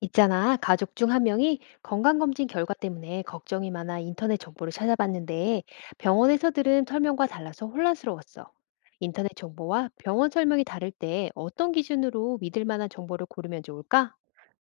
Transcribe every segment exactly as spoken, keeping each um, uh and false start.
있잖아, 가족 중 한 명이 건강검진 결과 때문에 걱정이 많아 인터넷 정보를 찾아봤는데 병원에서 들은 설명과 달라서 혼란스러웠어. 인터넷 정보와 병원 설명이 다를 때 어떤 기준으로 믿을 만한 정보를 고르면 좋을까?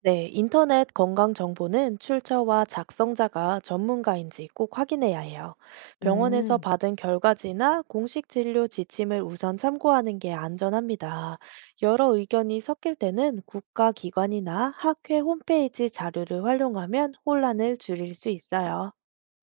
네, 인터넷 건강 정보는 출처와 작성자가 전문가인지 꼭 확인해야 해요. 병원에서 음, 받은 결과지나 공식 진료 지침을 우선 참고하는 게 안전합니다. 여러 의견이 섞일 때는 국가기관이나 학회 홈페이지 자료를 활용하면 혼란을 줄일 수 있어요.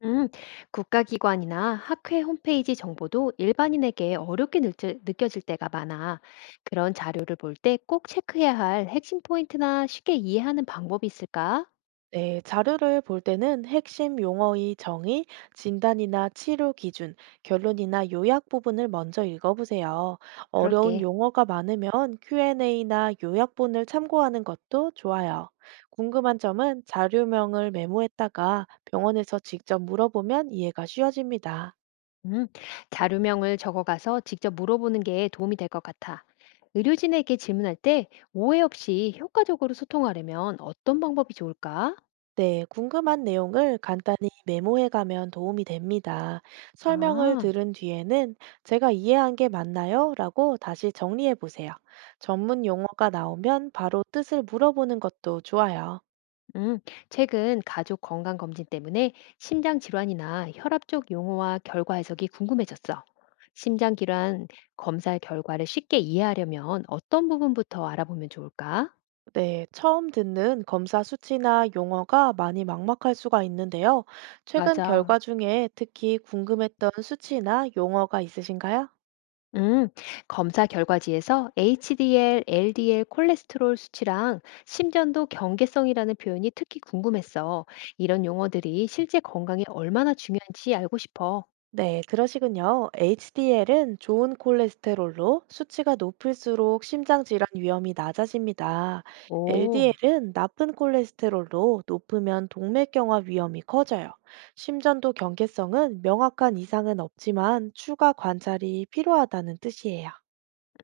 음, 국가기관이나 학회 홈페이지 정보도 일반인에게 어렵게 느껴- 느껴질 때가 많아. 그런 자료를 볼 때 꼭 체크해야 할 핵심 포인트나 쉽게 이해하는 방법이 있을까? 네, 자료를 볼 때는 핵심 용어의 정의, 진단이나 치료 기준, 결론이나 요약 부분을 먼저 읽어보세요. 어려운 그럴게. 용어가 많으면 큐엔에이나 요약본을 참고하는 것도 좋아요. 궁금한 점은 자료명을 메모했다가 병원에서 직접 물어보면 이해가 쉬워집니다. 음, 자료명을 적어가서 직접 물어보는 게 도움이 될 것 같아. 의료진에게 질문할 때 오해 없이 효과적으로 소통하려면 어떤 방법이 좋을까? 네, 궁금한 내용을 간단히 메모해 가면 도움이 됩니다. 설명을 아, 들은 뒤에는 제가 이해한 게 맞나요? 라고 다시 정리해 보세요. 전문 용어가 나오면 바로 뜻을 물어보는 것도 좋아요. 음, 최근 가족 건강 검진 때문에 심장 질환이나 혈압 쪽 용어와 결과 해석이 궁금해졌어. 심장 질환 검사 결과를 쉽게 이해하려면 어떤 부분부터 알아보면 좋을까? 네, 처음 듣는 검사 수치나 용어가 많이 막막할 수가 있는데요. 최근 맞아. 결과 중에 특히 궁금했던 수치나 용어가 있으신가요? 음, 검사 결과지에서 에이치디엘, 엘디엘 콜레스테롤 수치랑 심전도 경계성이라는 표현이 특히 궁금했어. 이런 용어들이 실제 건강에 얼마나 중요한지 알고 싶어. 네, 그러시군요. 에이치디엘은 좋은 콜레스테롤로 수치가 높을수록 심장 질환 위험이 낮아집니다. 오, 엘디엘은 나쁜 콜레스테롤로 높으면 동맥경화 위험이 커져요. 심전도 경계성은 명확한 이상은 없지만 추가 관찰이 필요하다는 뜻이에요.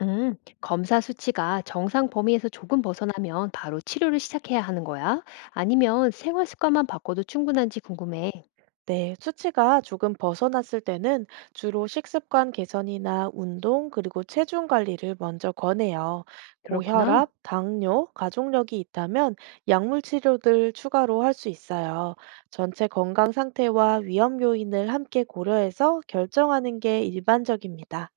음, 검사 수치가 정상 범위에서 조금 벗어나면 바로 치료를 시작해야 하는 거야? 아니면 생활 습관만 바꿔도 충분한지 궁금해. 네, 수치가 조금 벗어났을 때는 주로 식습관 개선이나 운동, 그리고 체중 관리를 먼저 권해요. 그렇구나. 고혈압, 당뇨, 가족력이 있다면 약물 치료를 추가로 할 수 있어요. 전체 건강 상태와 위험 요인을 함께 고려해서 결정하는 게 일반적입니다.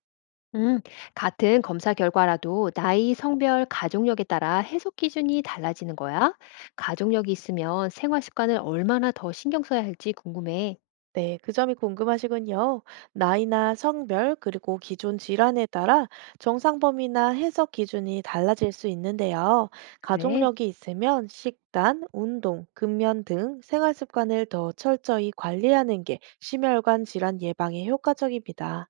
음, 같은 검사 결과라도 나이, 성별, 가족력에 따라 해석 기준이 달라지는 거야? 가족력이 있으면 생활 습관을 얼마나 더 신경 써야 할지 궁금해. 네, 그 점이 궁금하시군요. 나이나 성별, 그리고 기존 질환에 따라 정상 범위나 해석 기준이 달라질 수 있는데요. 그래? 가족력이 있으면 식단, 운동, 금연 등 생활 습관을 더 철저히 관리하는 게 심혈관 질환 예방에 효과적입니다.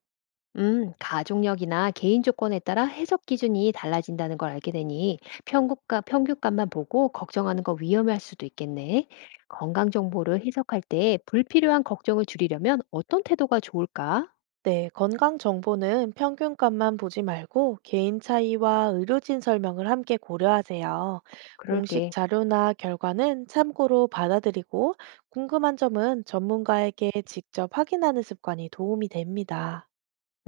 음, 가족력이나 개인 조건에 따라 해석 기준이 달라진다는 걸 알게 되니 평균값, 평균값만 보고 걱정하는 거 위험할 수도 있겠네. 건강 정보를 해석할 때 불필요한 걱정을 줄이려면 어떤 태도가 좋을까? 네, 건강 정보는 평균값만 보지 말고 개인 차이와 의료진 설명을 함께 고려하세요. 공식 그럴게. 자료나 결과는 참고로 받아들이고 궁금한 점은 전문가에게 직접 확인하는 습관이 도움이 됩니다.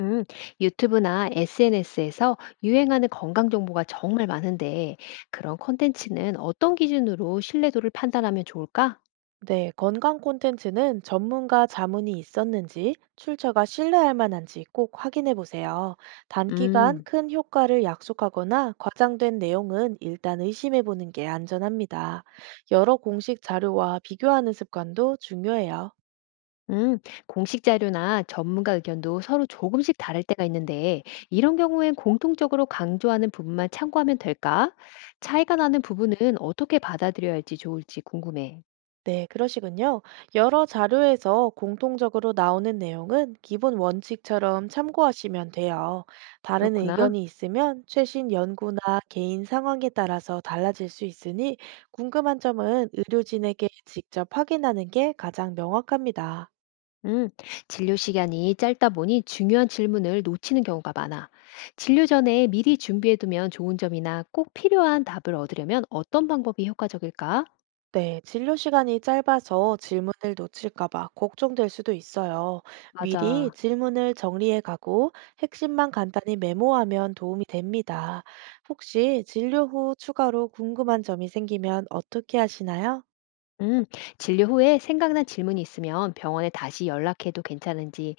음, 유튜브나 에스엔에스에서 유행하는 건강 정보가 정말 많은데, 그런 콘텐츠는 어떤 기준으로 신뢰도를 판단하면 좋을까? 네, 건강 콘텐츠는 전문가 자문이 있었는지, 출처가 신뢰할 만한지 꼭 확인해 보세요. 단기간 음, 큰 효과를 약속하거나 과장된 내용은 일단 의심해 보는 게 안전합니다. 여러 공식 자료와 비교하는 습관도 중요해요. 음, 공식 자료나 전문가 의견도 서로 조금씩 다를 때가 있는데, 이런 경우엔 공통적으로 강조하는 부분만 참고하면 될까? 차이가 나는 부분은 어떻게 받아들여야 할지 좋을지 궁금해. 네, 그러시군요. 여러 자료에서 공통적으로 나오는 내용은 기본 원칙처럼 참고하시면 돼요. 다른 그렇구나. 의견이 있으면 최신 연구나 개인 상황에 따라서 달라질 수 있으니 궁금한 점은 의료진에게 직접 확인하는 게 가장 명확합니다. 음, 진료 시간이 짧다 보니 중요한 질문을 놓치는 경우가 많아. 진료 전에 미리 준비해두면 좋은 점이나 꼭 필요한 답을 얻으려면 어떤 방법이 효과적일까? 네, 진료 시간이 짧아서 질문을 놓칠까 봐 걱정될 수도 있어요. 미리 맞아. 질문을 정리해 가고 핵심만 간단히 메모하면 도움이 됩니다. 혹시 진료 후 추가로 궁금한 점이 생기면 어떻게 하시나요? 음, 진료 후에 생각난 질문이 있으면 병원에 다시 연락해도 괜찮은지,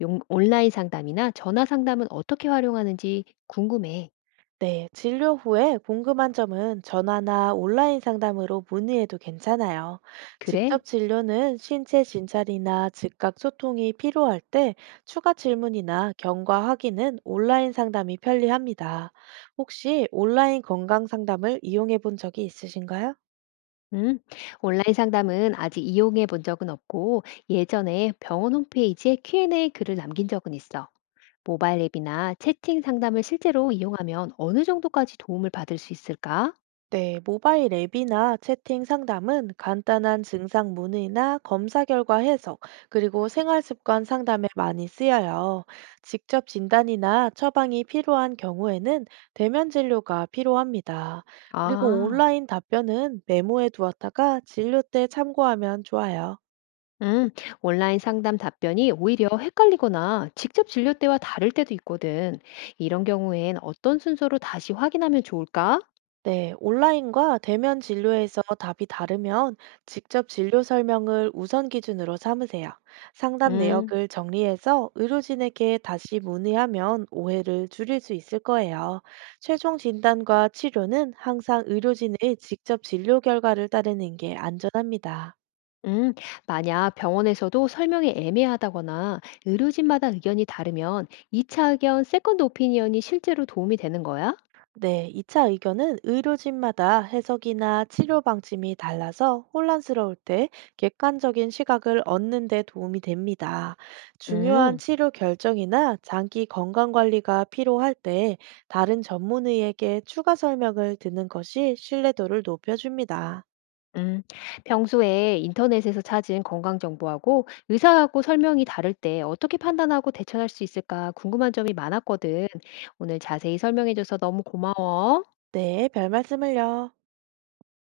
용- 온라인 상담이나 전화 상담은 어떻게 활용하는지 궁금해. 네, 진료 후에 궁금한 점은 전화나 온라인 상담으로 문의해도 괜찮아요. 그래? 직접 진료는 신체 진찰이나 즉각 소통이 필요할 때 추가 질문이나 경과 확인은 온라인 상담이 편리합니다. 혹시 온라인 건강 상담을 이용해 본 적이 있으신가요? 음, 온라인 상담은 아직 이용해 본 적은 없고 예전에 병원 홈페이지에 큐앤에이 글을 남긴 적은 있어. 모바일 앱이나 채팅 상담을 실제로 이용하면 어느 정도까지 도움을 받을 수 있을까? 네, 모바일 앱이나 채팅 상담은 간단한 증상 문의나 검사 결과 해석, 그리고 생활 습관 상담에 많이 쓰여요. 직접 진단이나 처방이 필요한 경우에는 대면 진료가 필요합니다. 그리고 아, 온라인 답변은 메모해 두었다가 진료 때 참고하면 좋아요. 음, 온라인 상담 답변이 오히려 헷갈리거나 직접 진료 때와 다를 때도 있거든. 이런 경우엔 어떤 순서로 다시 확인하면 좋을까? 네, 온라인과 대면 진료에서 답이 다르면 직접 진료 설명을 우선 기준으로 삼으세요. 상담 음. 내역을 정리해서 의료진에게 다시 문의하면 오해를 줄일 수 있을 거예요. 최종 진단과 치료는 항상 의료진의 직접 진료 결과를 따르는 게 안전합니다. 음, 만약 병원에서도 설명이 애매하다거나 의료진마다 의견이 다르면 이 차 의견, 세컨드 오피니언이 실제로 도움이 되는 거야? 네, 이 차 의견은 의료진마다 해석이나 치료 방침이 달라서 혼란스러울 때 객관적인 시각을 얻는 데 도움이 됩니다. 중요한 음, 치료 결정이나 장기 건강 관리가 필요할 때 다른 전문의에게 추가 설명을 듣는 것이 신뢰도를 높여줍니다. 음. 평소에 인터넷에서 찾은 건강 정보하고 의사하고 설명이 다를 때 어떻게 판단하고 대처할 수 있을까 궁금한 점이 많았거든. 오늘 자세히 설명해줘서 너무 고마워. 네, 별 말씀을요.